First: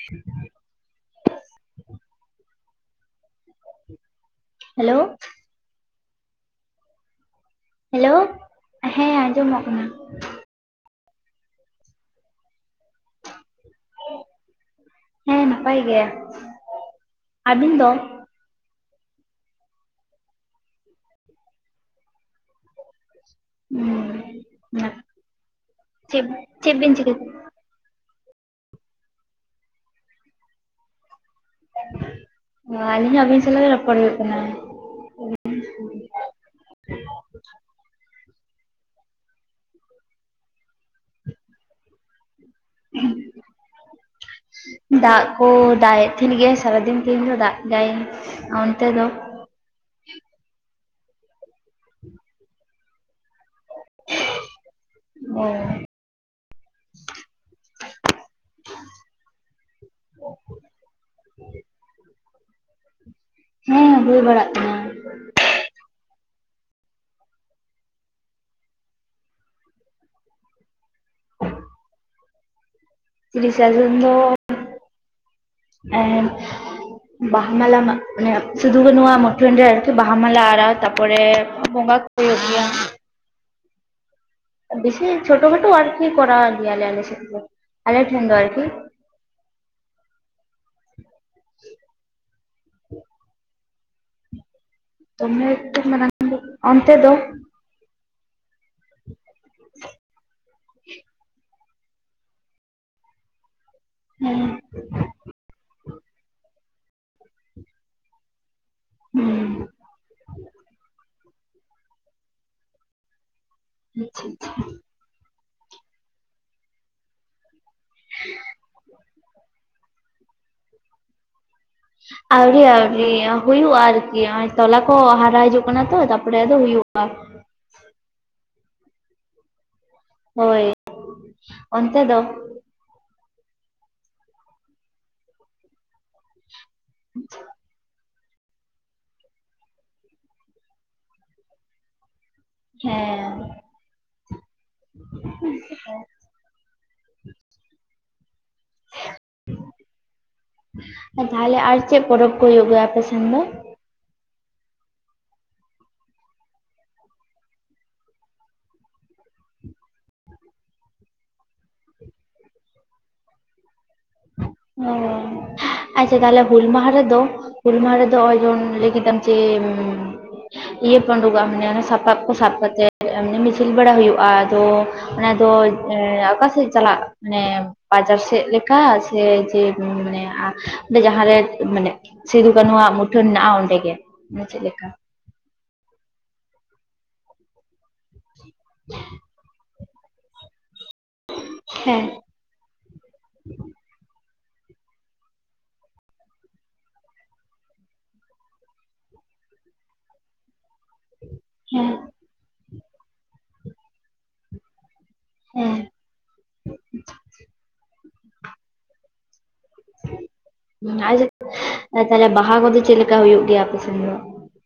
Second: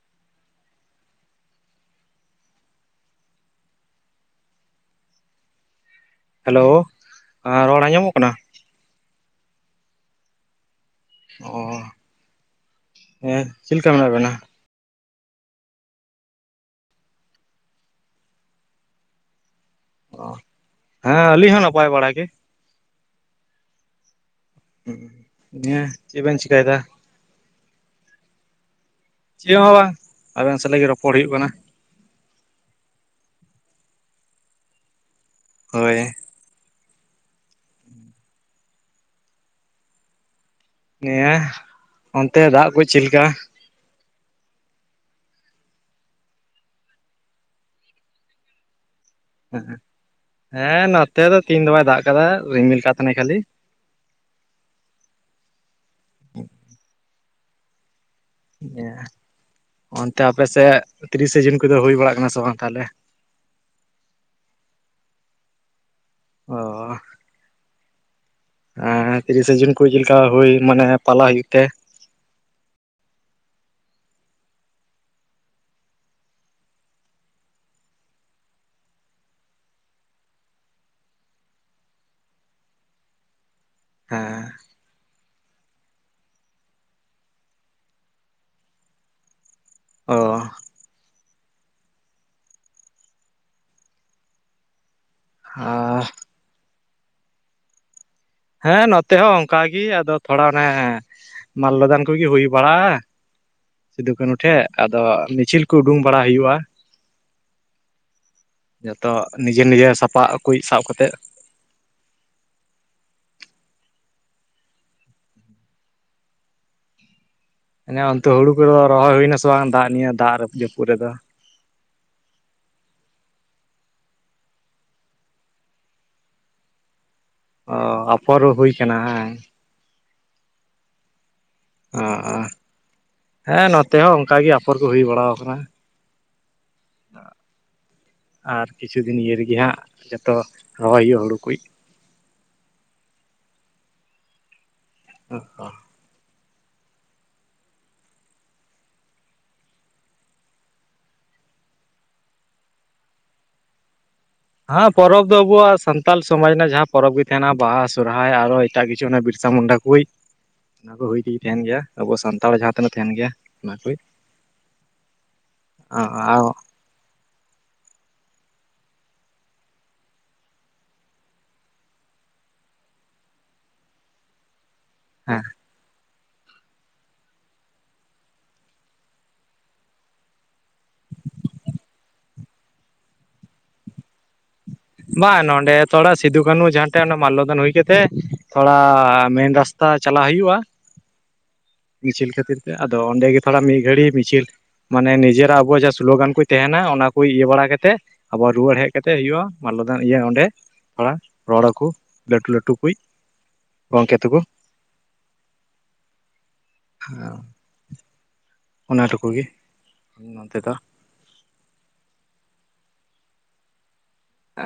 [inaudible] Hello hello ᱨᱚᱲ hello ᱟᱸᱡᱟᱢᱚᱜ ᱠᱟᱱᱟ᱾ ᱦᱮᱸ ᱟᱸᱡᱚᱢᱚᱜ ᱠᱟᱱᱟ᱾ ᱚ ᱦᱮᱸ ᱪᱮᱫ ᱞᱮᱠᱟ ᱢᱮᱱᱟᱜ ᱵᱮᱱᱟ? ᱦᱮᱸ ᱱᱟᱯᱟᱭ ᱜᱮ ᱾ ᱟᱵᱤᱱ ᱫᱚ ᱚ ᱦᱮᱸ ᱟᱹᱞᱤᱧ ᱦᱚᱸ ᱱᱟᱯᱟᱭ ᱵᱟᱲᱟ ᱜᱮ᱾ ᱱᱤᱭᱟᱹ ᱪᱮᱫ ᱵᱮᱱ ᱪᱮᱫ ᱪᱤᱠᱟᱹᱭᱮᱫᱟ ᱵᱤᱱ ᱪᱤᱠᱟᱹ ᱪᱮᱫ ᱦᱚᱸ ᱵᱟᱝ ᱟᱵᱮᱱ ᱥᱟᱞᱟᱜ ᱜᱮ ᱨᱚᱯᱚᱲ ᱦᱩᱭᱩᱜ ᱠᱟᱱᱟ᱾ ᱚ ᱟᱹᱞᱤᱧ ᱦᱚᱸ ᱟᱹᱵᱤᱱ ᱥᱟᱞᱟᱜ ᱜᱮ ᱨᱚᱯᱚᱲ ᱦᱩᱭᱩᱜ ᱠᱟᱱᱟ᱾ ᱦᱳᱭ ᱱᱤᱭᱟᱹ ᱚᱱᱛᱮ ᱫᱟᱜ ᱠᱚ ᱪᱮᱫ ᱞᱮᱠᱟ᱾ ᱫᱟᱜ ᱠᱚ ᱫᱟᱜ ᱮᱫ ᱛᱟᱦᱮᱱ ᱜᱮᱭᱟ᱾ ᱥᱟᱨᱟᱫᱤᱱ ᱛᱮᱦᱧ ᱫᱚ ᱫᱟᱜ ᱠᱮᱫᱟᱭ᱾ ᱚᱱᱛᱮ ᱫᱚ ᱦᱮᱸ ᱱᱚᱛᱮ ᱫᱚ ᱛᱤᱦᱤᱧ ᱫᱚ ᱵᱟᱭ ᱫᱟᱜ ᱠᱟᱫᱟ ᱨᱤᱢᱤᱞ ᱠᱟᱜ ᱛᱟᱦᱮᱱᱟᱭ ᱠᱷᱟᱹᱞᱤ᱾ ᱚ ᱚᱱᱛᱮ ᱟᱯᱮᱥᱮᱫ ᱛᱤᱨᱤᱥᱟ ᱡᱩᱱ ᱠᱚᱫᱚ ᱦᱩᱭ ᱵᱟᱲᱟᱜ ᱠᱟᱱᱟ ᱥᱮ ᱵᱟᱝ ᱛᱟᱦᱞᱮ ᱦᱮᱸ ᱦᱩᱭ ᱵᱟᱲᱟ ᱚ ᱦᱮᱸ ᱛᱤᱨᱤᱥᱟ ᱡᱩᱱ ᱠᱚ ᱪᱮᱞᱮᱠᱟ ᱦᱩᱭ ᱢᱟᱱᱮ ᱯᱟᱞᱟ ᱦᱩᱭᱩᱜ ᱛᱮ ᱛᱤᱨᱤᱥᱟ ᱡᱩᱱ ᱫᱚ ᱮ ᱵᱟᱦᱟ ᱢᱟᱞᱟ ᱢᱟ ᱢᱟᱱᱮ ᱥᱤᱫᱩ ᱠᱟᱹᱱᱩᱜ ᱢᱩᱴᱷᱟᱹᱱ ᱨᱮ ᱟᱨᱠᱤ ᱵᱟᱦᱟ ᱢᱟᱞᱟ ᱟᱨᱟᱣ ᱛᱟ ᱯᱚᱨᱮ ᱵᱚᱸᱜᱟ ᱦᱳᱭᱳᱜ ᱜᱮᱭᱟ᱾ ᱦᱮ ᱥᱮ ᱪᱷᱳᱴᱳ ᱠᱷᱟᱴᱳ ᱟᱨᱠᱤ ᱠᱚᱨᱟᱣ ᱜᱮᱭᱟ ᱞᱮ ᱟᱞᱮ ᱥᱮᱫ ᱫᱚ ᱟᱞᱮ ᱴᱷᱮᱱ ᱫᱚ ᱚ [unintelligible] ᱚᱱᱛᱮ ᱫᱚ ᱦᱮᱸ ᱱᱚᱛᱮ ᱦᱚᱸ ᱚᱱᱠᱟᱜ ᱜᱮ ᱟᱫᱚ ᱛᱷᱚᱲᱟ ᱚᱱᱮ ᱢᱟᱞᱚᱚᱫᱟᱱ ᱠᱚᱜᱮ ᱦᱩᱭ ᱵᱟᱲᱟᱜᱼᱟ᱾ ᱥᱤᱫᱩ ᱠᱟᱱᱩ ᱴᱷᱮᱡ ᱟᱫᱚ ᱢᱤᱪᱷᱤᱞ ᱠᱚ ᱩᱰᱩᱝ ᱵᱟᱲᱟ ᱦᱩᱭᱩᱜᱼᱟ᱾ ᱡᱚᱛᱚ ᱱᱤᱡᱮ ᱱᱤᱡᱮᱨ ᱥᱟᱯᱟᱵ ᱠᱚ ᱥᱟᱵ ᱠᱟᱛᱮᱮᱫ ᱟᱪᱪᱷᱟ ᱟᱪᱪᱷᱟ [unintelligible] ᱚᱱᱛᱮ ᱦᱩᱲᱩ ᱠᱚᱫᱚ ᱨᱚᱦᱚᱭ ᱦᱩᱭᱱᱟᱥᱮ ᱵᱟᱝ ᱫᱟᱜ ᱱᱤᱭᱟᱹ ᱫᱟᱜ ᱡᱟᱹᱯᱩᱫ ᱨᱮᱫᱚ ᱟᱹᱣᱨᱤ ᱟᱹᱣᱨᱤ ᱦᱩᱭᱩᱜᱼᱟ ᱟᱨᱠᱤ ᱱᱚᱜᱼᱚᱭ ᱛᱚᱞᱟ ᱠᱚ ᱦᱟᱨᱟ ᱦᱤᱡᱩᱜ ᱠᱟᱱᱟ ᱛᱚ ᱛᱟᱯᱚᱨᱮ ᱟᱫᱚ ᱦᱩᱭᱩᱜᱼᱟ᱾ ᱚ ᱟᱯᱷᱚᱨ ᱦᱩᱭ ᱟᱠᱟᱱᱟ ᱦᱮᱸ ᱦᱳᱭ ᱚᱱᱛᱮ ᱫᱚ ᱚ-ᱚ ᱮ ᱱᱚᱛᱮ ᱦᱚᱸ ᱚᱱᱠᱟᱜᱮ ᱟᱯᱷᱚᱨ ᱠᱚ ᱦᱩᱭ ᱵᱟᱲᱟ ᱟᱠᱟᱱᱟ᱾ [unintelligible] ᱟᱨ ᱠᱤᱪᱷᱩ ᱫᱤᱱ ᱤᱭᱟᱹ ᱨᱮᱜᱮ ᱦᱟᱸᱜ ᱡᱚᱛᱚ ᱨᱚᱦᱚᱭ ᱦᱩᱭᱩᱜ ᱦᱩᱲᱩ ᱠᱚ [unintelligible] ᱦᱮᱸᱦᱮ ᱛᱟᱦᱞᱮ ᱟᱨ ᱪᱮᱫ ᱯᱚᱨᱚᱵᱽ ᱠᱚ ᱦᱩᱭᱩᱜ ᱜᱮᱭᱟ ᱟᱯᱮ ᱥᱮᱱ ᱫᱚ? ᱦᱮᱸ ᱯᱚᱨᱚᱵᱽ ᱫᱚ ᱟᱵᱚᱣᱟᱜ ᱥᱟᱱᱛᱟᱞ ᱥᱚᱢᱟᱡᱽ ᱨᱮᱱᱟᱜ ᱡᱟᱦᱟᱸ ᱯᱚᱨᱚᱵᱽ ᱜᱮ ᱛᱟᱦᱮᱱᱟ ᱵᱟᱦᱟ ᱥᱚᱨᱚᱦᱦᱟᱭ ᱟᱨᱚ ᱮᱴᱟᱜ ᱠᱤᱪᱷᱩ ᱵᱤᱨᱥᱟ ᱢᱩᱱᱰᱟ ᱦᱩᱭ ᱚᱱᱟ ᱠᱚ ᱦᱩᱭ ᱤᱫᱤ ᱛᱮᱜᱮ ᱛᱟᱦᱮᱱ ᱜᱮᱭᱟ ᱟᱵᱚ ᱥᱟᱱᱛᱟᱲ ᱡᱟᱦᱟᱸ ᱛᱤᱱᱟᱹᱜ ᱛᱟᱦᱮᱱ ᱜᱮᱭᱟ ᱚᱱᱟ ᱠᱚ ᱚ ᱟᱪᱪᱷᱟ ᱛᱟᱦᱚᱞᱮ ᱦᱩᱞ ᱢᱟᱦᱟ ᱨᱮᱫᱚ ᱦᱩᱞ ᱢᱟᱦᱟ ᱨᱮᱫᱚ ᱱᱚᱜᱼᱚᱭ ᱵᱚᱱ ᱞᱟᱹᱭ ᱠᱮᱫᱟᱢ ᱡᱮ, ᱤᱭᱟᱹ ᱯᱮ ᱩᱰᱩᱠᱚᱜᱼᱟ ᱢᱟᱱᱮ ᱥᱟᱯᱟᱵ ᱠᱚ ᱥᱟᱵ ᱠᱟᱛᱮ ᱮᱢᱱᱤ ᱢᱤᱪᱷᱤᱞ ᱵᱟᱲᱟ ᱦᱩᱭᱩᱜᱼᱟ, ᱟᱫᱚ ᱚᱱᱟ ᱫᱚ ᱮ ᱚᱠᱟᱥᱮᱫ ᱪᱟᱞᱟᱜ ᱢᱟᱱᱮ ᱵᱟᱡᱟᱨ ᱥᱮᱫ ᱞᱮᱠᱟ, ᱥᱮ ᱡᱮ ᱢᱟᱱᱮ ᱟ ᱚᱸᱰᱮ ᱡᱟᱸᱦᱟᱨᱮ ᱢᱟᱱᱮ, ᱥᱤᱫᱷᱩ ᱠᱟᱹᱱᱩ ᱟᱜ ᱢᱩᱴᱷᱟᱹᱱ ᱦᱮᱱᱟᱜᱼᱟ ᱚᱸᱰᱮ ᱜᱮ ᱢᱩᱪᱟᱹᱫᱽ ᱞᱮᱠᱟ᱾ ᱵᱟᱝ ᱱᱚᱸᱰᱮ ᱛᱷᱚᱲᱟ ᱥᱤᱫᱩ ᱠᱟᱹᱱᱩ ᱡᱟᱸᱦᱟᱴᱷᱮᱱ ᱢᱟᱞᱞᱚᱫᱟᱱ ᱦᱩᱭ ᱠᱟᱛᱮ ᱛᱷᱚᱲᱟ, ᱟᱻ ᱢᱮᱱ ᱨᱟᱥ ᱛᱟ ᱪᱟᱞᱟᱜ ᱦᱩᱭᱩᱜᱼᱟ᱾ ᱦᱮᱸ ᱢᱤᱪᱷᱤᱞ ᱠᱷᱟᱹᱛᱤᱨ ᱛᱮ ᱟᱫᱚ ᱚᱸᱰᱮ ᱜᱮ ᱛᱷᱚᱲᱟ ᱢᱤᱫ ᱜᱷᱟᱹᱲᱤ ᱢᱤᱪᱷᱤᱞ, ᱢᱟᱱᱮ ᱱᱤᱡᱮᱨᱟᱜ ᱟᱵᱚᱣᱟᱜ ᱡᱟᱦᱟᱸ ᱥᱳᱞᱳᱜᱟᱱ ᱠᱚ ᱛᱟᱦᱮᱱᱟ ᱚᱱᱟ ᱠᱚ ᱤᱭᱟᱹ ᱵᱟᱲᱟ ᱠᱟᱛᱮᱫ ᱟᱵᱚ ᱨᱩᱣᱟᱹᱲ ᱦᱮᱡ ᱠᱟᱛᱮᱜ ᱦᱩᱭᱩᱜᱼᱟ᱾ ᱢᱟᱞᱞᱚᱫᱟᱱ ᱤᱭᱟᱹ ᱚᱸᱰᱮ ᱛᱷᱚᱲᱟ ᱨᱚᱲ ᱟᱠᱚ, ᱦᱮᱸ ᱞᱟᱹᱴᱩ ᱞᱟᱹᱴᱩ ᱠᱩᱡ ᱜᱚᱝᱠᱮ ᱛᱟᱠᱚ, ᱦᱮᱸ ᱦᱟᱸ ᱚᱱᱟ ᱴᱩᱠᱩ ᱜᱮ, ᱱᱚᱛᱮ ᱫᱚ [unintelligible] ᱛᱟᱦᱚᱞᱮ ᱵᱟᱦᱟ ᱠᱚᱫᱚ ᱪᱮᱫᱞᱮᱠᱟ ᱦᱩᱭᱩᱜ ᱜᱮᱭᱟ ᱟᱯᱮ ᱥᱮᱱ ᱫᱚ?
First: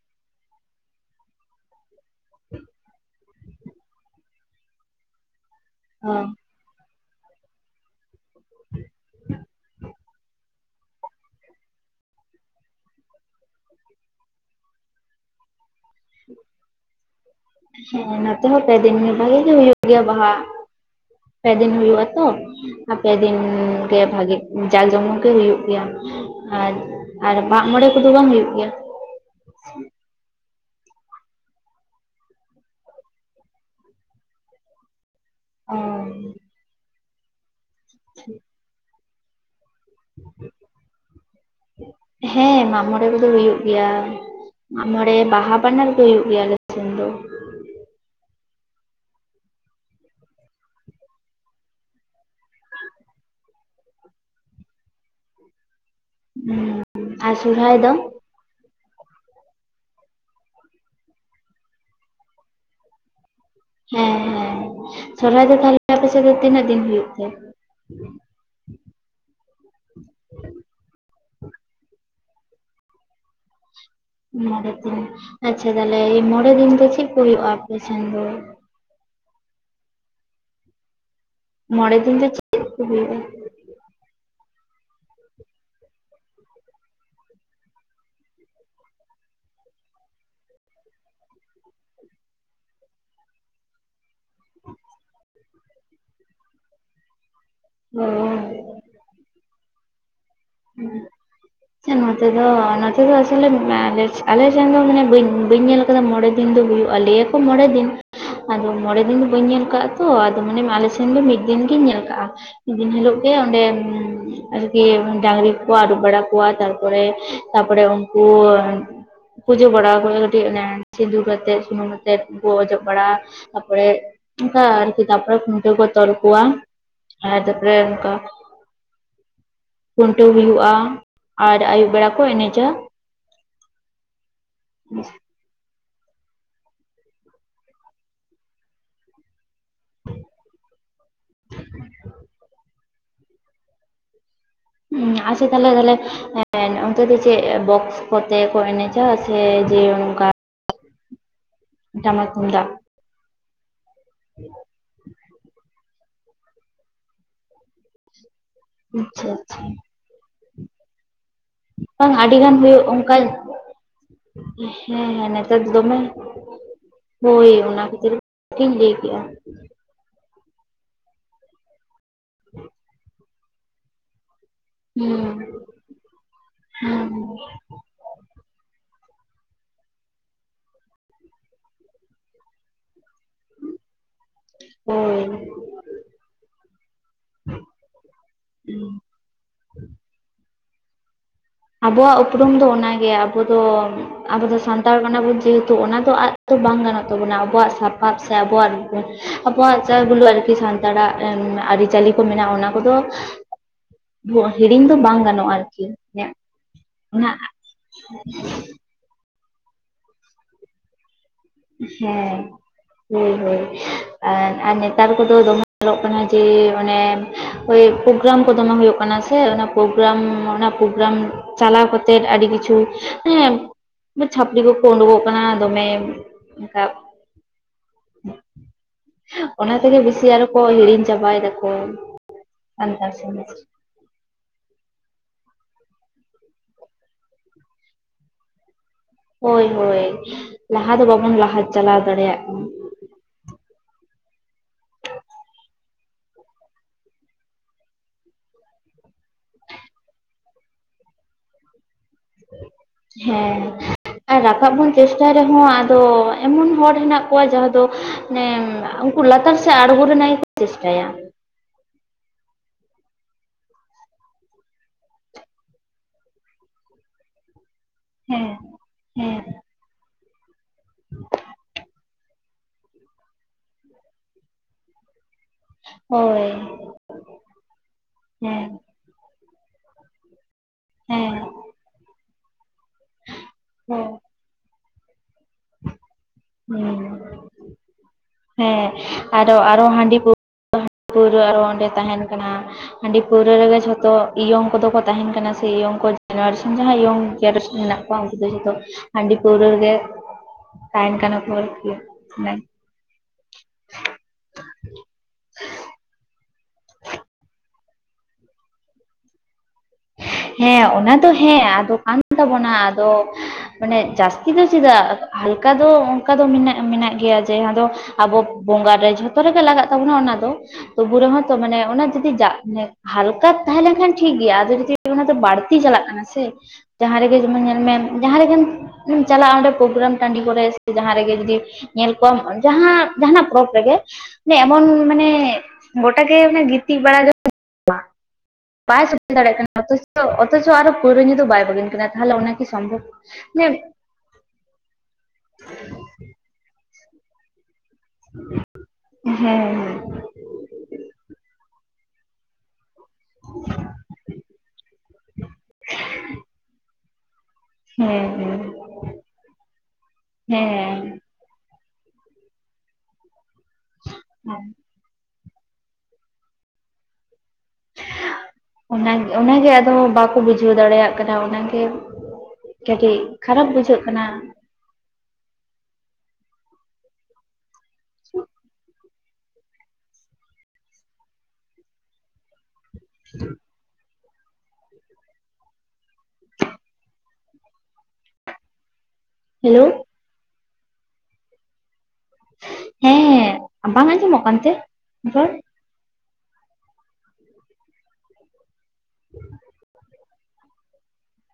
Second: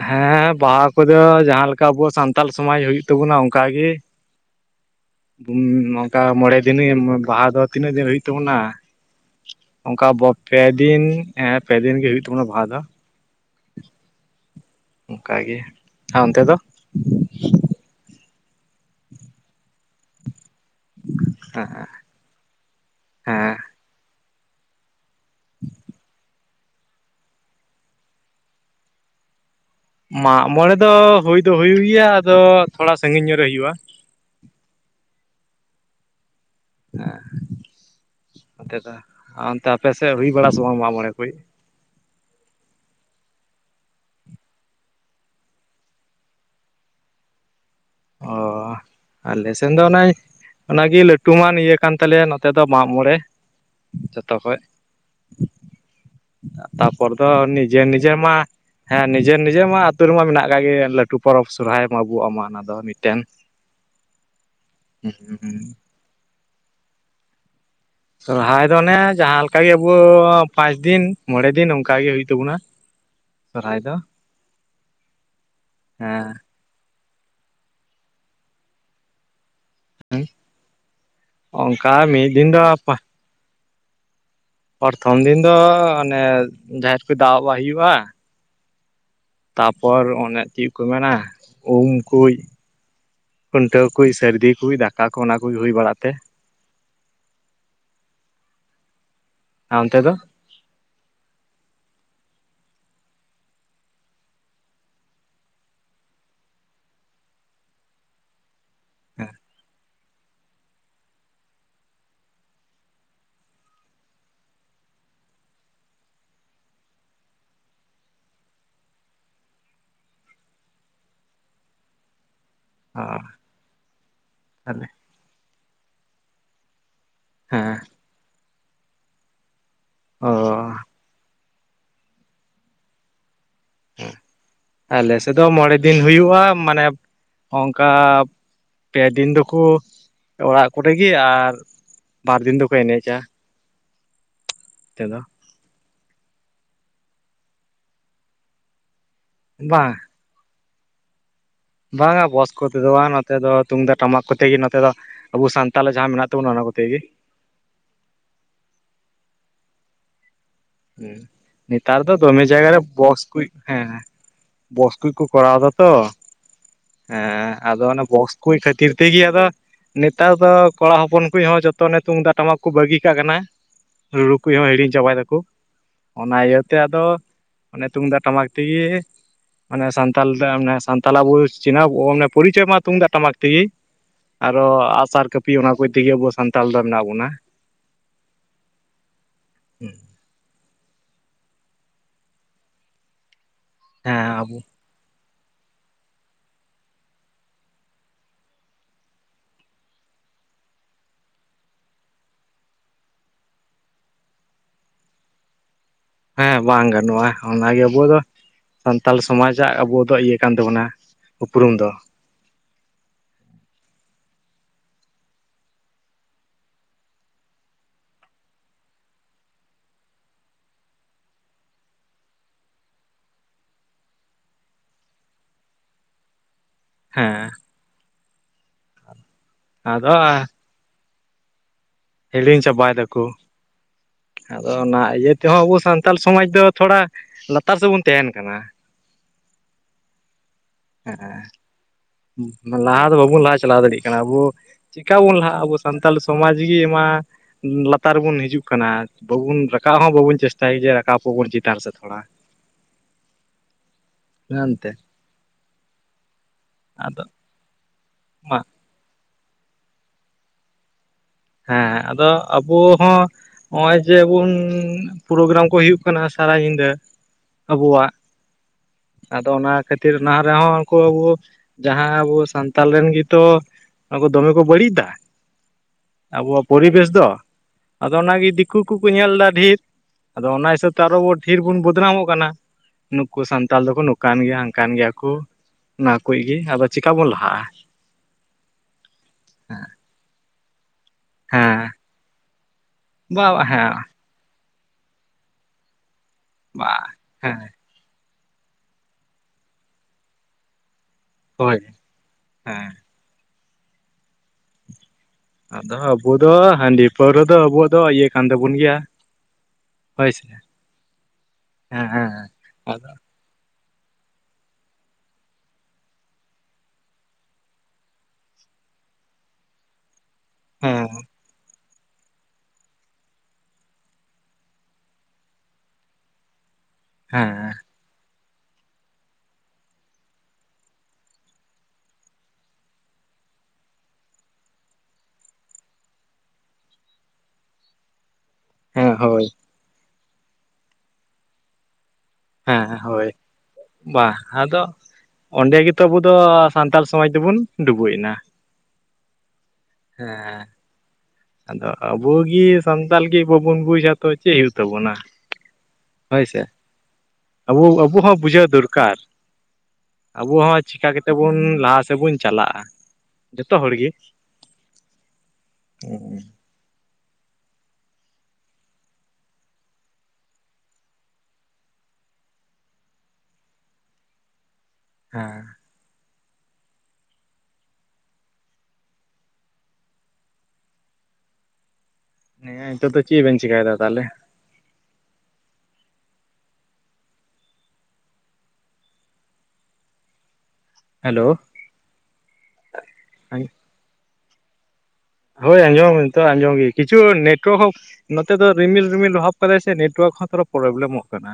ᱦᱮᱸ ᱵᱟᱦᱟ ᱠᱚᱫᱚ ᱡᱟᱸᱦᱟ ᱞᱮᱠᱟ ᱟᱵᱚ ᱥᱟᱱᱛᱟᱞ ᱥᱚᱢᱟᱡᱽ ᱦᱩᱭᱩᱜ ᱛᱟᱵᱚᱱᱟ ᱚᱱᱠᱟᱜᱮ, [unintelligible] ᱚ ᱱᱚᱝᱠᱟ ᱢᱚᱲᱮ ᱫᱤᱱ ᱦᱚᱭᱳ ᱵᱟᱦᱟ ᱫᱚ ᱛᱤᱱᱟᱹᱜ ᱫᱤᱱ ᱦᱩᱭᱩᱜ ᱛᱩᱱᱟ ᱚᱱᱠᱟ ᱵᱚ ᱯᱮ ᱫᱤᱱ ᱦᱮᱸ ᱯᱮ ᱫᱤᱱ ᱜᱮ ᱦᱩᱭᱩᱜ ᱛᱟᱵᱚᱱᱟ ᱵᱟᱦᱟ ᱫᱚ᱾ ᱚᱱᱠᱟᱜᱮ ᱟᱨ ᱚᱱᱛᱮ ᱫᱚ? ᱦᱮᱸ ᱱᱚᱛᱮ ᱦᱚᱸ ᱯᱮ ᱫᱤᱱ ᱞᱮᱠᱟ ᱜᱮ ᱵᱷᱟᱜᱤ ᱜᱮ ᱦᱩᱭᱩᱜ ᱜᱮᱭᱟ ᱵᱟᱦᱟ᱾ ᱯᱮ ᱦᱮᱸ ᱫᱤᱱ ᱦᱩᱭᱩᱜᱼᱟ ᱛᱚ ᱯᱮ ᱫᱤᱱ ᱦᱮᱸ ᱜᱮ ᱵᱷᱟᱜᱮ, ᱡᱟᱠ ᱡᱚᱢᱚᱠ ᱜᱮ ᱦᱩᱭᱩᱜ ᱜᱮᱭᱟ ᱟᱨ ᱟᱨ ᱢᱟᱜ ᱢᱚᱲᱮ ᱠᱚᱫᱚ ᱵᱟᱝ ᱦᱩᱭᱩᱜ ᱜᱮᱭᱟ? ᱢᱟᱜ ᱢᱚᱬᱮ ᱫᱚ ᱦᱩᱭ ᱫᱚ ᱦᱩᱭᱩᱜ ᱜᱮᱭᱟ ᱟᱫᱚ ᱛᱷᱚᱲᱟ ᱥᱟᱺᱜᱤᱧ ᱧᱚᱜ ᱨᱮ ᱦᱩᱭᱩᱜᱼᱟ᱾ ᱚᱻ ᱮᱸ ᱱᱚᱛᱮ ᱫᱚ ᱟᱨ ᱚᱱᱛᱮ ᱟᱯᱮ ᱥᱮᱫ ᱦᱩᱭ ᱵᱟᱲᱟᱜ ᱥᱮ ᱵᱟᱝ ᱢᱟᱜᱽ ᱢᱚᱬᱮ ᱠᱩᱭ? ᱦᱮᱸ ᱢᱟᱜ ᱢᱚᱬᱮ ᱠᱚ ᱫᱚ ᱦᱩᱭᱩᱜ ᱜᱮᱭᱟ, ᱢᱟᱜᱽ ᱢᱚᱬᱮ ᱵᱟᱦᱟ ᱵᱟᱱᱟᱨ ᱜᱮ ᱦᱩᱭᱩᱜ ᱜᱮᱭᱟ ᱟᱞᱮ ᱥᱮᱱ ᱫᱚ᱾ ᱚ ᱟᱞᱮ ᱥᱮᱱ ᱫᱚ ᱚᱱᱟᱭ ᱚᱱᱟᱜᱮ ᱞᱟᱹᱴᱩ ᱢᱟᱱ ᱤᱭᱟᱹ ᱠᱟᱱ ᱛᱟᱞᱮᱭᱟ ᱱᱚᱛᱮ ᱫᱚ ᱢᱟᱜ ᱢᱚᱬᱮ, ᱡᱚᱛᱚ ᱠᱷᱚᱡ᱾ ᱦᱩᱸ ᱛᱟᱯᱚᱨ ᱫᱚ ᱟᱨ ᱥᱚᱨᱦᱟᱭ ᱱᱤᱡᱮᱨ ᱫᱚ ᱱᱤᱡᱮᱨ ᱢᱟ ᱦᱮᱸ ᱱᱤᱡᱮᱨ ᱱᱤᱡᱮᱨ ᱢᱟ ᱟᱛᱩ ᱨᱮᱢᱟ ᱢᱮᱱᱟᱜ ᱠᱟᱜ ᱜᱮ ᱞᱟᱹᱴᱩ ᱯᱚᱨᱚᱵᱽ ᱥᱚᱨᱦᱟᱭ ᱢᱟ ᱟᱵᱩᱣᱟᱜ ᱢᱟ ᱚᱱᱟ ᱫᱚ, ᱢᱤᱫᱴᱮᱱ᱾ ᱦᱮᱸ ᱦᱮᱸ ᱥᱚᱨᱦᱟᱭ ᱫᱚ ᱛᱟᱦᱚᱞᱮ ᱟᱯᱮ ᱥᱮᱫ ᱫᱚ ᱛᱤᱱᱟᱹᱜ ᱫᱤᱱ ᱦᱩᱭᱩᱜ ᱛᱮ? ᱥᱚᱨᱦᱟᱭ ᱫᱚ ᱚᱱᱮ ᱡᱟᱦᱟ ᱞᱮᱠᱟ ᱜᱮ ᱟᱵᱚ ᱯᱟᱸᱪ ᱫᱤᱱ ᱢᱚᱬᱮ ᱫᱤᱱ ᱚᱱᱠᱟ ᱜᱮ ᱦᱩᱭᱩᱜ ᱛᱟᱵᱩᱱᱟ᱾ ᱥᱚᱨᱦᱟᱭ ᱫᱚ, ᱢᱚᱬᱮ ᱫᱤᱱ ᱟᱪᱪᱷᱟ ᱛᱟᱦᱚᱞᱮ ᱦᱮᱸ ᱢᱚᱬᱮ ᱫᱤᱱ ᱫᱚ ᱪᱮᱫ ᱠᱩ ᱦᱩᱭᱩᱜᱼᱟ ᱚᱯᱮ ᱥᱮᱱ ᱫᱚ? [unintelligible] ᱚᱱᱠᱟ ᱢᱚᱬᱮ ᱢᱤᱫ ᱫᱤᱱ ᱪᱮᱫ ᱫᱚ, ᱠᱚ ᱦᱩᱭᱩᱜᱼᱟ ᱯᱚᱨᱛᱷᱚᱢ ᱫᱤᱱ ᱫᱚ ᱚᱱᱮ ᱡᱟᱦᱮᱨ ᱠᱚ ᱫᱟᱵᱟᱜ ᱦᱩᱭᱩᱜᱼᱟ᱾ ᱛᱟᱯᱚᱨ ᱚᱱᱮ ᱪᱮᱫ ᱠᱚ ᱢᱮᱱᱟ ᱩᱢᱠᱩᱪ ᱠᱷᱩᱱᱴᱟᱹᱣ ᱠᱩᱭ ᱥᱟᱹᱨᱫᱤ ᱠᱩᱭ ᱫᱟᱠᱟ ᱠᱚ ᱚᱱᱟ ᱠᱚᱜᱮ ᱦᱩᱭ ᱵᱟᱲᱟᱜ ᱛᱮ, [unintelligible] ᱟ ᱚᱱᱛᱮ ᱫᱚ? ᱦᱮᱸ ᱱᱚᱛᱮ ᱫᱚ ᱱᱚᱛᱮ ᱫᱚ ᱟᱥᱚᱞᱮ ᱟᱞᱮ ᱴᱷᱮᱱ ᱫᱚ ᱢᱟᱱᱮ ᱵᱟᱹᱧ ᱵᱟᱹᱧ ᱧᱮᱞ ᱠᱟᱫᱟ ᱢᱚᱬᱮ ᱫᱤᱱ ᱫᱚ ᱦᱩᱭᱩᱜᱼᱟ ᱞᱟᱹᱭᱟ ᱠᱚ ᱢᱚᱬᱮ ᱫᱤᱱ ᱟᱫᱚ ᱢᱚᱬᱮ ᱫᱤᱱ ᱫᱚ ᱵᱟᱹᱧ ᱧᱮᱞ ᱟᱠᱟᱫ ᱛᱚ ᱟᱫᱚ ᱢᱟᱱᱮ ᱟᱞᱮ ᱥᱮᱱ ᱫᱚ ᱢᱤᱫ ᱫᱤᱱ ᱜᱤᱧ ᱧᱮᱞ ᱠᱟᱜᱼᱟ᱾ ᱢᱤᱫ ᱫᱤᱱ ᱦᱤᱞᱳᱜ ᱜᱮ ᱚᱸᱰᱮ ᱟᱨᱠᱤ ᱰᱟᱝᱨᱤ ᱠᱚ ᱟᱹᱨᱩᱵ ᱵᱟᱲᱟ ᱠᱚᱣᱟ ᱛᱟᱨᱯᱚᱨᱮ ᱛᱟᱯᱚᱨᱮ ᱩᱱᱠᱩ, ᱯᱩᱡᱟᱹ ᱵᱟᱲᱟ ᱟᱠᱚ ᱦᱳᱭᱳᱜᱼᱟ ᱠᱟᱹᱴᱤᱡ ᱚᱱᱮ ᱥᱤᱸᱫᱩᱨ ᱠᱟᱛᱮᱫ ᱥᱩᱱᱩᱢ ᱟᱛᱮᱫ ᱚᱡᱚᱜ ᱚ ᱵᱟᱲᱟ ᱛᱟᱯᱚᱨᱮ ᱚᱱᱠᱟ ᱛᱟᱦᱞᱮ ᱟᱨᱠᱤ ᱛᱟᱯᱚᱨᱮ ᱠᱷᱩᱱᱴᱟᱹᱣ ᱠᱚ ᱛᱚᱞ ᱠᱚᱣᱟ᱾ ᱟᱨ ᱛᱟᱨᱯᱚᱨᱮ ᱦᱮᱸ ᱚᱱᱠᱟ ᱠᱷᱩᱱᱴᱟᱹᱣ ᱚ ᱦᱩᱭᱩᱜ-ᱟ ᱟᱨ ᱟᱹᱭᱩᱵ ᱵᱮᱲᱟ ᱠᱚ ᱮᱱᱮᱡᱟ᱾ ᱟᱞᱮ ᱥᱮᱫ ᱫᱚ ᱢᱚᱬᱮ ᱫᱤᱱ ᱦᱩᱭᱩᱜ-ᱟ᱾ ᱢᱟᱱᱮ ᱚᱱᱠᱟ ᱯᱮ ᱫᱤᱱ ᱫᱚᱠᱚ ᱚᱲᱟᱜ ᱠᱚᱨᱮᱜᱮ ᱟᱨ ᱵᱟᱨ ᱫᱤᱱ ᱫᱚᱠᱚ ᱮᱱᱮᱡᱟ᱾ ᱛᱮ ᱫᱚ ᱛᱟᱞᱦᱮ ᱛᱟᱞᱮ ᱚᱱᱛᱮ ᱫᱚ ᱪᱮᱫ ᱵᱚᱠᱥ ᱠᱚᱛᱮ ᱠᱚ ᱮᱱᱮᱡᱟ ᱥᱮ ᱵᱟᱝ ᱡᱮ ᱵᱟᱝ-ᱟ ᱴᱟᱢᱟᱠ ᱵᱚᱥ ᱠᱚ ᱛᱩᱢᱫᱟᱜ ᱛᱮᱫᱚ ᱵᱟᱝ ᱱᱚᱛᱮ ᱫᱚ ᱛᱩᱢᱫᱟᱜ ᱴᱟᱢᱟᱠ ᱠᱚᱛᱮ ᱜᱮ ᱱᱚᱛᱮ ᱫᱚ ᱟᱵᱚ ᱥᱟᱱᱛᱟᱞ ᱡᱟᱦᱟᱸ ᱢᱮᱱᱟᱜ ᱛᱟᱵᱚᱱᱟ ᱚᱱᱟ ᱠᱚᱛᱮ ᱜᱮ ᱟᱪᱪᱷᱟ ᱟᱪᱪᱷᱟ ᱦᱩᱸ ᱱᱮᱛᱟᱨ ᱵᱟᱝ ᱫᱚ ᱟᱹᱰᱤ ᱫᱚᱢᱮ ᱜᱟᱱ ᱡᱟᱭᱜᱟ ᱨᱮ ᱦᱩᱭᱩᱜ ᱚᱱᱠᱟ ᱵᱚᱠᱥ ᱦᱮᱸ ᱠᱚ ᱦᱮᱸ ᱦᱮᱸ ᱵᱚᱥᱠᱩ ᱠᱚ ᱦᱮᱸ ᱠᱚᱨᱟᱣ ᱱᱮᱛᱟᱨ ᱫᱟ ᱫᱚ ᱛᱚ ᱫᱚᱢᱮ ᱦᱮᱸ ᱦᱳᱭ ᱟᱫᱚ ᱚᱱᱟ ᱠᱷᱟᱹᱛᱤᱨ ᱵᱚᱠᱥ ᱠᱚ ᱜᱤᱧ ᱠᱷᱟᱹᱛᱤᱨ ᱞᱟᱹᱭ ᱛᱮᱜᱮ ᱠᱮᱜᱼᱟ ᱟᱫᱚ ᱱᱮᱛᱟᱨ ᱫᱚ ᱠᱚᱲᱟ ᱦᱚᱯᱚᱱ ᱠᱚ ᱦᱚᱸ ᱡᱚᱛᱚ ᱱᱮ ᱛᱩᱢᱫᱟᱜ ᱴᱟᱢᱟᱠ ᱠᱚ ᱵᱟᱹᱜᱤ ᱠᱟᱜ ᱠᱟᱱᱟ᱾ ᱨᱩᱨᱩ ᱠᱚᱦᱚᱸ ᱦᱤᱲᱤᱧ ᱪᱟᱵᱟᱭ ᱫᱟᱠᱚ ᱦᱩᱸ ᱚᱱᱟ ᱤᱭᱟᱹ ᱛᱮ ᱟᱫᱚ ᱦᱩᱸ ᱚᱱᱮ ᱛᱩᱢᱫᱟᱜ ᱴᱟᱢᱟᱠ ᱛᱮᱜᱮ ᱢᱟᱱᱮ ᱥᱟᱱᱛᱟᱞ ᱛᱮ ᱢᱟᱱᱮ ᱥᱟᱱᱛᱟᱞ ᱟᱵᱚ ᱪᱤᱱᱦᱟᱹ ᱯᱚᱨᱤᱪᱚᱭ ᱢᱟ ᱛᱩᱢᱫᱟᱜ ᱴᱟᱢᱟᱠ ᱛᱮᱜᱮ ᱟᱨᱚ ᱦᱳᱭ ᱟᱜᱥᱟᱨ ᱠᱟᱹᱯᱤ ᱚᱱᱟ ᱠᱚ ᱛᱮᱜᱮ ᱟᱵᱚ ᱥᱟᱱᱛᱟᱞ ᱫᱚ ᱢᱮᱱᱟᱜ ᱵᱚᱱᱟ᱾ ᱟᱵᱚᱣᱟᱜ ᱩᱯᱨᱩᱢ ᱫᱚ ᱚᱱᱟᱜᱮ ᱟᱵᱚ ᱫᱚ ᱟᱵᱚ ᱫᱚ ᱥᱟᱱ ᱛᱟᱲ ᱠᱟᱱᱟ ᱵᱚᱱ ᱡᱮᱦᱮᱛᱩ ᱚᱱᱟ ᱫᱚ ᱟᱫ ᱫᱚ ᱵᱟᱝ ᱜᱟᱱᱚᱜ ᱛᱟᱵᱚᱱᱟ ᱟᱵᱚᱣᱟᱜ ᱥᱟᱯᱟᱵ ᱥᱮ ᱟᱵᱚᱣᱟᱜ ᱟᱵᱚᱣᱟᱜ ᱡᱟ ᱜᱩᱞᱳ ᱟᱨᱠᱤ ᱥᱟᱱᱛᱟᱲᱟᱜ ᱟᱹᱨᱤ ᱪᱟᱹᱞᱤ ᱠᱚ ᱢᱮᱱᱟᱜ-ᱟ ᱚᱱᱟ ᱠᱚᱫᱚ ᱦᱤᱲᱤᱧ ᱫᱚ ᱵᱟᱝ ᱜᱟᱱᱚᱜ-ᱟ ᱟᱨᱠᱤ᱾ ᱤᱧᱟᱹᱜ ᱦᱮᱸ ᱵᱟᱝ ᱜᱟᱱᱚᱜ-ᱟ ᱚᱱᱟ ᱚᱱᱟᱜᱮ ᱟᱵᱚ ᱫᱚ ᱥᱟᱱᱛᱟᱞ ᱥᱚᱢᱟᱡᱟᱜ ᱟᱵᱚ ᱫᱚ ᱤᱭᱟᱹ ᱠᱟᱱ ᱛᱟᱵᱚᱱᱟ᱾ ᱩᱯᱨᱩᱢ ᱫᱚ ᱦᱮᱸ ᱦᱮ ᱦᱮᱸ ᱮᱸ ᱟᱨ ᱱᱮᱛᱟᱨ ᱠᱚᱫᱚ ᱫᱚᱢᱮ ᱧᱮᱞᱚᱜ ᱠᱟᱱᱟ ᱡᱮ ᱚᱱᱮ ᱳᱭ ᱯᱨᱳᱜᱨᱟᱢ ᱠᱚ ᱫᱚᱢᱮ ᱦᱩᱭᱩᱜ ᱠᱟᱱᱟ ᱥᱮ ᱚᱱᱟ ᱯᱨᱳᱜᱨᱟᱢ ᱚᱱᱟ ᱯᱨᱳᱜᱨᱟᱢ ᱪᱟᱞᱟᱣ ᱠᱟᱛᱮᱫ ᱟᱹᱰᱤ ᱠᱤᱪᱷᱩ ᱦᱮᱸ ᱪᱷᱟᱯᱲᱤ ᱠᱚᱠᱚ ᱩᱰᱩᱠᱚᱜ ᱠᱟᱱᱟ ᱫᱚᱢᱮ ᱮᱠᱟᱞ ᱦᱮᱸ ᱚᱱᱟ ᱛᱮᱜᱮ ᱟᱫᱚ ᱵᱮᱥᱤ ᱟᱨᱚ ᱠᱚ ᱦᱤᱲᱤᱧ ᱪᱟᱵᱟᱭ ᱫᱟᱠᱚ᱾ ᱦᱤᱲᱤᱧ ᱪᱟᱵᱟᱭ ᱥᱟᱱᱛᱟᱲ ᱫᱟᱠᱚ ᱥᱚᱢᱟᱡᱽ ᱟᱫᱚ ᱚᱱᱟ ᱤᱭᱟᱹ ᱛᱮᱦᱚᱸ ᱟᱵᱚ ᱥᱟᱱᱛᱟᱞ ᱥᱚᱢᱟᱡᱽ ᱫᱚ ᱛᱷᱚᱲᱟ ᱞᱟᱛᱟᱨ ᱥᱮᱫ ᱵᱚᱱ ᱛᱟᱦᱮᱱ ᱠᱟᱱᱟ᱾ ᱦᱳᱭ ᱦᱳᱭ ᱞᱟᱦᱟ ᱫᱚ ᱵᱟᱵᱚᱱ ᱞᱟᱦᱟ ᱪᱟᱞᱟᱣ ᱫᱟᱲᱮᱭᱟᱜ ᱠᱟᱱᱟ᱾ ᱞᱟᱦᱟ ᱫᱚ ᱵᱟᱵᱚᱱ ᱞᱟᱦᱟ ᱪᱟᱞᱟᱣ ᱫᱟᱲᱮᱭᱟᱜ ᱠᱟᱱᱟ ᱟᱵᱚ ᱪᱤᱠᱟ ᱵᱚᱱ ᱞᱟᱦᱟᱜᱼᱟ ᱟᱵᱚ ᱥᱟᱱᱛᱟᱞ ᱥᱚᱢᱟᱡᱽ ᱜᱮᱢᱟ᱾ ᱞᱟᱛᱟᱨ ᱨᱮᱵᱚᱱ ᱦᱤᱡᱩᱜ ᱠᱟᱱᱟ ᱵᱟᱵᱚᱱ ᱨᱟᱠᱟᱵ ᱦᱚᱸ ᱵᱟᱵᱚᱱ ᱪᱮᱥᱴᱟᱭᱟ ᱡᱮ ᱨᱟᱠᱟ ᱠᱚᱵᱚᱱ ᱪᱮᱛᱟᱱ ᱥᱮ ᱛᱷᱚᱲᱟ᱾ ᱦᱮᱸ ᱟᱨ ᱨᱟᱠᱟᱵ ᱵᱚᱱ ᱮᱱᱛᱮ ᱪᱮᱥᱴᱟᱭ ᱨᱮᱦᱚᱸ ᱟᱫᱚ ᱮᱢᱚᱱ ᱦᱚᱲ ᱟᱫᱚ ᱢᱮᱱᱟᱜᱮ ᱠᱚᱣᱟ ᱡᱟᱦᱟᱸ ᱫᱚ ᱢᱟᱱᱮ ᱢᱟ ᱩᱱᱠᱩ ᱞᱟᱛᱟᱨ ᱥᱮᱫ ᱟᱬᱜᱚ ᱨᱮᱱᱟᱜ ᱪᱮᱥᱴᱟᱭᱟ᱾ ᱦᱮᱸ ᱟᱫᱚ ᱟᱵᱚ ᱦᱚᱸ ᱱᱚᱜ ᱚᱭ ᱡᱮᱵᱩᱱ ᱯᱨᱳᱜᱨᱟᱢ ᱠᱚ ᱦᱚ ᱦᱩᱭᱩᱜ ᱠᱟᱱᱟ ᱥᱟᱨᱟ ᱧᱤᱫᱟᱹ ᱟᱵᱩᱣᱟᱜ ᱦᱮᱸ ᱦᱮᱸ ᱟᱫᱚ ᱚᱱᱟ ᱠᱷᱟᱹᱛᱤᱨ ᱚᱱᱟ ᱨᱮᱦᱚᱸ ᱩᱱᱠᱩ ᱟᱵᱚ ᱡᱟᱦᱟᱸ ᱟᱵᱚ ᱥᱟ ᱛᱟᱞ ᱨᱮᱱ ᱜᱮᱛᱚ ᱫᱚᱢᱮ ᱠᱚ ᱵᱟᱹᱲᱤᱡ ᱮᱫᱟ᱾ ᱦᱳᱭ ᱟᱵᱚᱣᱟᱜ ᱯᱚᱨᱤᱵᱮᱥ ᱫᱚ ᱟᱫᱚ ᱚᱱᱟᱜᱮ ᱦᱮᱸ ᱫᱤᱠᱩ ᱠᱚ ᱧᱮᱞ ᱮᱫᱟ ᱰᱷᱤᱨ ᱟᱫᱚ ᱚᱱᱟ ᱦᱤᱥᱟᱹᱵᱽ ᱛᱮ ᱟᱨᱚ ᱦᱮᱸ ᱰᱷᱤᱨ ᱵᱚᱱ ᱵᱚᱫᱱᱟᱢᱚᱜ ᱠᱟᱱᱟ ᱱᱩᱠᱩ ᱥᱟᱱᱛᱟᱞ ᱫᱚᱠᱚ ᱦᱳᱭ ᱱᱚᱝᱠᱟᱱ ᱜᱮᱭᱟ ᱦᱟᱝᱠᱟᱱ ᱜᱮᱭᱟ ᱠᱚ ᱚᱱᱟ ᱠᱚ ᱜᱮ ᱟᱫᱚ ᱦᱩᱸ ᱪᱮᱠᱟ ᱵᱚᱱ ᱞᱟᱦᱟᱜᱼᱟ᱾ ᱦᱮᱸ ᱟᱨᱚ ᱟᱨᱚ ᱦᱟᱺᱰᱤ ᱯᱟᱣ ᱯᱩᱣᱨᱟᱹ ᱟᱨᱚ ᱦᱮᱸ ᱚᱸᱰᱮ ᱛᱟᱦᱮᱱ ᱠᱟᱱᱟ᱾ ᱦᱟᱺᱰᱤ ᱵᱟ ᱯᱟᱹᱣᱨᱟᱹ ᱨᱮᱜᱮ ᱦᱮᱸ ᱡᱷᱚᱛᱚ ᱤᱭᱚᱝ ᱠᱚᱫᱚ ᱠᱚ ᱛᱟᱦᱮᱱ ᱠᱟᱱᱟ ᱥᱮ ᱤᱭᱚᱝ ᱠᱚ ᱡᱮᱱᱟᱨᱮᱥᱚᱱ ᱵᱟ ᱡᱟᱦᱟᱸ ᱤᱭᱚᱝ ᱦᱮᱸ ᱡᱮᱱᱟᱨᱮᱥᱚᱱ ᱦᱮᱱᱟᱜ ᱠᱚᱣᱟ ᱩᱱᱠᱩ ᱫᱚ ᱡᱚᱛᱚ ᱦᱟᱺᱰᱤ ᱯᱟᱹᱣᱨᱟᱹ ᱨᱮᱜᱮ ᱛᱟᱦᱮᱱ ᱠᱟᱱᱟ ᱠᱚ ᱦᱳᱭ ᱟᱨᱠᱤ᱾ ᱦᱮᱸ ᱟᱫᱚ ᱟᱵᱚ ᱫᱚ ᱦᱟᱺᱰᱤ ᱯᱟᱹᱣᱨᱟᱹ ᱫᱚ ᱟᱵᱚᱣᱟᱜ ᱫᱚ ᱤᱭᱟᱹ ᱠᱟᱱ ᱛᱟᱵᱚᱱ ᱜᱮᱭᱟ᱾ ᱦᱳᱭ ᱥᱮ ᱦᱮᱸ ᱚᱱᱟ ᱫᱚ ᱦᱮᱸ ᱟᱫᱚ ᱠᱟᱱ ᱛᱟᱵᱚᱱᱟ ᱟᱫᱚ ᱢᱟᱱᱮ ᱡᱟᱹᱥᱛᱤ ᱫᱚ ᱪᱮᱫᱟᱜ ᱦᱟᱞᱠᱟ ᱫᱚ ᱚᱱᱠᱟ ᱫᱚ ᱢᱮᱱᱟᱜ ᱜᱮᱭᱟ ᱡᱮ ᱫᱚ ᱟᱵᱚ ᱵᱚᱸᱜᱟ ᱨᱮ ᱡᱷᱚᱛᱚ ᱨᱮᱜᱮ ᱞᱟᱜᱟᱜ ᱛᱟᱵᱚᱱᱟ ᱚᱱᱟ ᱦᱮᱸ ᱛᱚᱵᱩᱨᱮ ᱦᱚᱸᱛᱚ ᱢᱟᱱᱮ ᱚᱱᱟ ᱡᱩᱫᱤ ᱡᱟ ᱦᱟᱞᱠᱟ ᱛᱟᱦᱮᱸ ᱞᱮᱱᱠᱷᱟᱱ ᱴᱷᱤᱠ ᱜᱮᱭᱟ ᱟᱫᱚ ᱡᱩᱫᱤ [inaudible] ᱫᱚ ᱵᱟᱹᱲᱛᱤ ᱪᱟᱞᱟᱜ ᱠᱟᱱᱟ ᱥᱮ ᱡᱟᱦᱟᱸ ᱨᱮᱜᱮ ᱦᱮᱸ ᱡᱮᱢᱚᱱ ᱧᱮᱞ ᱢᱮ ᱡᱟᱦᱟᱸ ᱨᱮᱜᱮᱢ ᱪᱟᱞᱟᱜᱼᱟ ᱚᱸᱰᱮ ᱯᱨᱳᱜᱨᱟᱢ ᱴᱟᱺᱰᱤ ᱠᱚᱨᱮ ᱥᱮ ᱡᱟᱦᱟᱸ ᱨᱮᱜᱮ ᱡᱩᱫᱤ ᱧᱮᱞ ᱠᱚᱣᱟᱢ ᱡᱟᱦᱟᱸ ᱡᱟᱦᱟᱱᱟᱜ ᱯᱚᱨᱚᱵᱽ ᱨᱮᱜᱮ ᱮᱢᱚᱱ ᱢᱟᱱᱮ ᱜᱚᱴᱟ ᱜᱮ ᱢᱟᱱᱮ ᱜᱤᱛᱤᱡ ᱵᱟᱲᱟ ᱵᱟᱭ ᱦᱮᱸ ᱥᱚᱡᱷᱮ ᱦᱳᱭ ᱫᱟᱲᱮᱭᱟᱜ ᱠᱟᱱᱟ ᱚᱛᱷᱚᱪᱚ ᱚᱛᱷᱪᱚ ᱟᱨᱚ ᱯᱳᱣᱨᱟᱹ ᱧᱩ ᱫᱚ ᱵᱟᱭ ᱵᱟᱹᱜᱤᱱ ᱠᱟᱱᱟ ᱛᱟᱦᱚᱞᱮ ᱚᱱᱟ ᱠᱤ ᱦᱮᱸ ᱥᱚᱢᱵᱷᱚᱵ ᱦᱳᱭ ᱢᱟᱱᱮ ᱵᱟᱝ ᱟᱫᱚ ᱚᱸᱰᱮ ᱜᱮᱛᱚ ᱟᱵᱚ ᱫᱚ ᱥᱟᱱᱛᱟᱲ ᱥᱚᱢᱟᱡᱽ ᱫᱩᱵᱚᱱ ᱰᱩᱵᱩᱡ ᱮᱱᱟ᱾ ᱦᱮᱸ ᱦᱮᱸ ᱦᱮᱸ ᱟᱫᱚ ᱟᱵᱚ ᱜᱮ ᱥᱟᱱᱛᱟᱞ ᱜᱮ ᱵᱟᱵᱚᱱ ᱵᱩᱡᱟ ᱛᱚ ᱪᱮᱫ ᱦᱩᱭᱩᱜ ᱛᱟᱵᱚᱱᱟ᱾ [inaudible] ᱦᱚᱭ ᱥᱮ ᱟᱵᱚ ᱟᱵᱚ ᱦᱮᱸ ᱦᱚᱸ ᱦᱮᱸ ᱵᱩᱡᱷᱟᱹᱣ ᱫᱚᱨᱠᱟᱨ ᱦᱮᱸ ᱟᱵᱚ ᱦᱚᱸ ᱪᱤᱠᱟ ᱠᱟᱛᱮ ᱦᱮᱸ ᱛᱮᱵᱚᱱ ᱞᱟᱦᱟ ᱥᱮᱫ ᱵᱚᱱ ᱪᱟᱞᱟᱜᱼᱟ᱾ ᱡᱚᱛᱚ ᱦᱚᱲ ᱜᱮ [unintelligible] ᱚ ᱚᱱᱟᱜᱮ ᱟᱫᱚ ᱵᱟᱠᱚ ᱵᱩᱡᱷᱟᱹᱣ ᱫᱟᱲᱮᱭᱟᱜ ᱠᱟᱱᱟ ᱚᱱᱟᱜᱮ ᱠᱟᱹᱴᱤᱡ ᱠᱷᱟᱨᱟᱯ ᱵᱩᱡᱷᱟᱹᱜ ᱠᱟᱱᱟ᱾ ᱦᱮᱸ [unintelligible] ᱦᱮᱸ ᱱᱤᱛᱳ ᱫᱚ ᱪᱮᱫ ᱵᱮᱱ ᱪᱮᱠᱟᱭᱮᱫᱟ ᱛᱟᱦᱚᱞᱮ [unintelligible] ᱦᱮᱞᱳ ᱦᱮᱞᱳ ᱦᱮᱸ ᱵᱟᱝ ᱟᱸᱡᱚᱢᱚᱜ ᱠᱟᱱᱛᱮ ᱨᱚᱲ᱾ ᱦᱳᱭ ᱟᱸᱡᱚᱢ ᱱᱤᱛᱚ ᱟᱸᱡᱚᱢ ᱜᱮ ᱠᱤᱪᱷᱩ ᱱᱮᱴᱳᱣᱟᱨᱠ ᱦᱚᱸ ᱱᱚᱛᱮ ᱫᱚ ᱨᱤᱢᱤᱞ ᱨᱤᱢᱤᱞ ᱵᱷᱟᱵᱽ ᱠᱟᱫᱟᱭ ᱥᱮ ᱱᱮᱴᱣᱟᱨᱠ ᱦᱚᱸ ᱛᱷᱚᱲᱟ ᱯᱨᱚᱵᱞᱮᱢᱚᱜ ᱠᱟᱱᱟ᱾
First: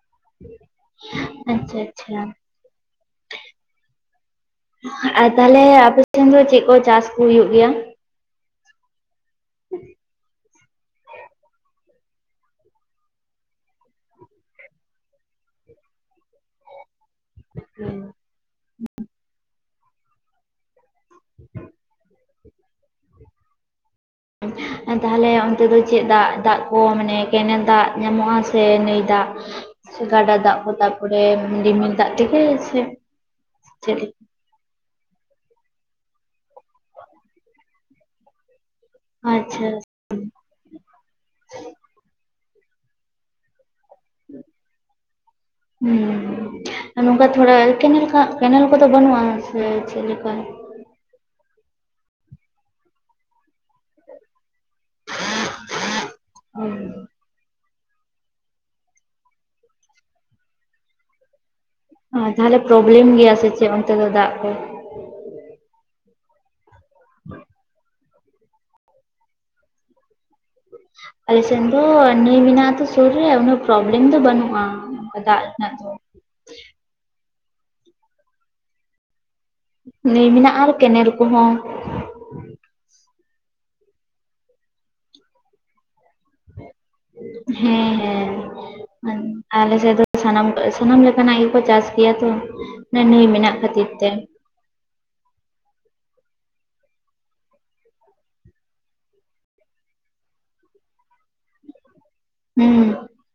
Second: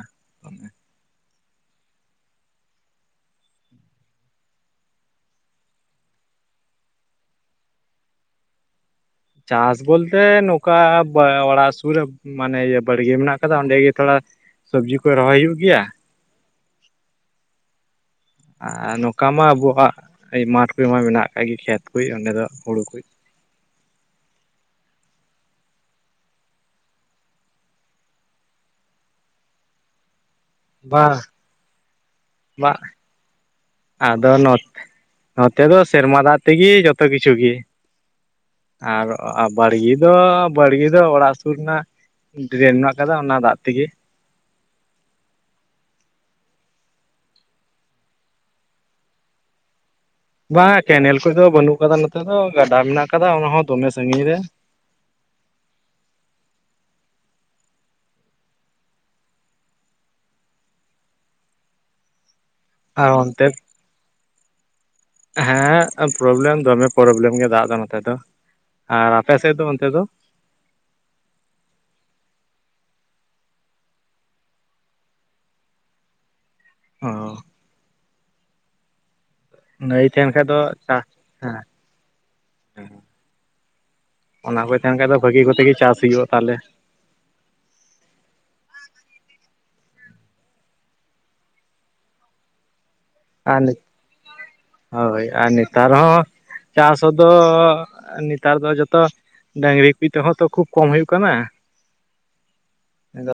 ᱟᱪᱪᱷᱟ ᱟᱪᱪᱷᱟ ᱟᱨ ᱛᱟᱦᱞᱮ ᱟᱯᱮᱥᱷᱮᱱ ᱫᱚ ᱪᱮᱫ ᱠᱚ ᱪᱟᱥᱠᱩ ᱦᱩᱭᱩᱜ ᱜᱮᱭᱟ᱾ ᱪᱟᱥ ᱵᱚᱞᱛᱮ ᱱᱚᱝᱠᱟ ᱚᱲᱟ ᱯᱩᱨᱟᱹ ᱢᱟᱱᱮ ᱤᱭᱟᱹ ᱵᱟᱲᱜᱮ ᱢᱮᱱᱟᱜ ᱟᱠᱟᱫᱟ ᱚᱸᱰᱮ ᱜᱮ ᱛᱷᱚᱲᱟ ᱥᱚᱵᱽᱡᱤ ᱠᱚ ᱨᱚᱦᱚᱭ ᱦᱩᱭᱩᱜ ᱜᱮᱭᱟ᱾ ᱦᱮᱸ ᱟᱨ ᱱᱚᱝᱠᱟ ᱢᱟ ᱟᱵᱚᱣᱟᱜ ᱢᱟᱴᱷ ᱠᱚ ᱢᱟ ᱢᱮᱱᱟᱜ ᱟᱠᱟᱫ ᱜᱮ ᱠᱷᱮᱛ ᱠᱚ ᱚᱸᱰᱮ ᱫᱚ ᱦᱩᱲᱩ ᱠᱚ ᱛᱟᱦᱞᱮ ᱚᱱᱛᱮ ᱫᱚ ᱪᱮᱫ ᱫᱟᱜ ᱫᱟᱜ ᱠᱚ ᱢᱟᱱᱮ ᱠᱮᱱᱮᱞ ᱫᱟᱜ ᱧᱟᱢᱚᱜᱼᱟ ᱥᱮ ᱱᱟᱹᱭ ᱫᱟᱜ ᱥᱮ ᱜᱟᱰᱟ ᱫᱟᱜ ᱦᱚᱸ ᱛᱟᱨᱯᱚᱨ ᱵᱟᱝ ᱨᱤᱢᱤᱞ ᱫᱟᱜ ᱛᱮᱜᱮ ᱥᱮ ᱵᱟᱝ ᱪᱮᱫ ᱞᱮᱠ ᱟᱫᱚ ᱱᱚᱛᱮ ᱫᱚ ᱥᱮᱨᱢᱟ ᱫᱟᱜ ᱛᱮᱜᱮ ᱡᱚᱛᱚ ᱠᱤᱪᱷᱩ ᱜᱮ ᱟᱨ ᱟᱪᱪᱷᱟ ᱵᱟᱲᱜᱮ ᱫᱚ ᱵᱟᱲᱜᱮ ᱫᱚ ᱚᱲᱟᱜ ᱥᱩᱨ ᱨᱮᱱᱟᱜ ᱰᱨᱮᱱ ᱢᱮᱱᱟᱜ ᱟᱠᱟᱫᱟ ᱚᱱᱟ ᱫᱟᱜ ᱛᱮᱜᱮ ᱦᱮᱸ ᱱᱚᱝᱠᱟ ᱛᱷᱚᱲᱟ ᱠᱮᱱᱮᱞ ᱠᱮᱱᱮᱞ ᱠᱚᱫᱚ ᱵᱟᱹᱱᱩᱜᱼᱟ ᱥᱮ ᱪᱮᱫᱞᱮᱠᱟ [unintelligible] ᱠᱮᱱᱮᱞ ᱠᱚᱫᱚ ᱵᱟᱹᱱᱩᱜ ᱟᱠᱟᱫᱟ ᱱᱚᱛᱮ ᱫᱚ ᱜᱟᱰᱟ ᱢᱮᱱᱟᱜ ᱟᱠᱟᱫᱟ ᱚᱱᱟ ᱦᱚᱸ ᱫᱚᱢᱮ ᱥᱟᱺᱜᱤᱧ ᱨᱮ᱾ ᱦᱮᱸ ᱛᱟᱦᱚᱞᱮ ᱟᱨ ᱯᱨᱚᱵᱞᱮᱢ ᱜᱮᱭᱟ ᱚᱱᱛᱮ ᱥᱮ ᱪᱮᱫ ᱚᱱᱛᱮ ᱫᱚ ᱫᱟᱜ ᱠᱚ ᱦᱮᱸ ᱯᱨᱚᱵᱞᱮᱢ ᱫᱚᱢᱮ ᱯᱨᱚᱵᱞᱮᱢ ᱜᱮᱭᱟ ᱫᱟᱜ ᱫᱚ ᱱᱚᱛᱮ ᱫᱚ ᱟᱨ ᱟᱯᱮ ᱥᱮᱫ ᱫᱚ ᱚᱱᱛᱮ ᱫᱚ ᱟᱞᱮᱥᱮᱫ ᱫᱚ ᱱᱟᱹᱭ ᱢᱮᱱᱟᱜᱼᱟ ᱟᱛᱚ ᱥᱩᱨ ᱨᱮ ᱩᱱᱟᱹᱜ ᱯᱨᱚᱵᱞᱮᱢ ᱫᱚ ᱵᱟᱹᱱᱩᱜᱼᱟ ᱚᱱᱠᱟ ᱫᱟᱜ ᱨᱮᱱᱟᱜ ᱫᱚ᱾ ᱚ ᱱᱟᱹᱭ ᱛᱟᱦᱮᱱ ᱠᱷᱟᱡ ᱫᱚ ᱢᱮᱱᱟᱜᱼᱟ ᱟᱨ ᱪᱟᱥ ᱠᱮᱱᱮᱞ ᱦᱮᱸ ᱠᱚᱦᱚᱸ ᱦᱮᱸ ᱚᱱᱟ ᱠᱚ ᱛᱟᱦᱮᱱ ᱠᱷᱟᱡ ᱫᱚ ᱵᱷᱟᱹᱜᱤ ᱠᱚᱛᱮ ᱜᱮ ᱪᱟᱥ ᱦᱩᱭᱩᱜᱼᱟ ᱛᱟᱦᱚᱞᱮ ᱦᱮᱸ ᱦᱮᱸ ᱟᱞᱮ ᱥᱮᱫ ᱫᱚ ᱥᱟᱱᱟᱢ ᱥᱟᱱᱟᱢ ᱞᱮᱠᱟᱱᱟᱜ ᱜᱮᱠᱚ ᱪᱟᱥ ᱜᱮᱭᱟ ᱛᱚ ᱦᱮᱸ ᱱᱤᱭᱟᱹ ᱢᱮᱱᱟᱜ ᱟᱨ ᱠᱷᱟᱹᱛᱤᱨ ᱛᱮ ᱦᱳᱭ ᱟᱨ ᱱᱮᱛᱟᱨ ᱦᱚᱸ ᱪᱟᱥᱫᱚ ᱱᱮᱛᱟᱨ ᱫᱚ ᱡᱚᱛᱚ ᱰᱟᱹᱝᱨᱤ [unintelligible] ᱛᱮᱦᱚᱸ ᱛᱚ ᱠᱷᱩᱵᱽ ᱠᱚᱢ ᱦᱩᱭᱩᱜ ᱠᱟᱱᱟ᱾ ᱦᱩᱸ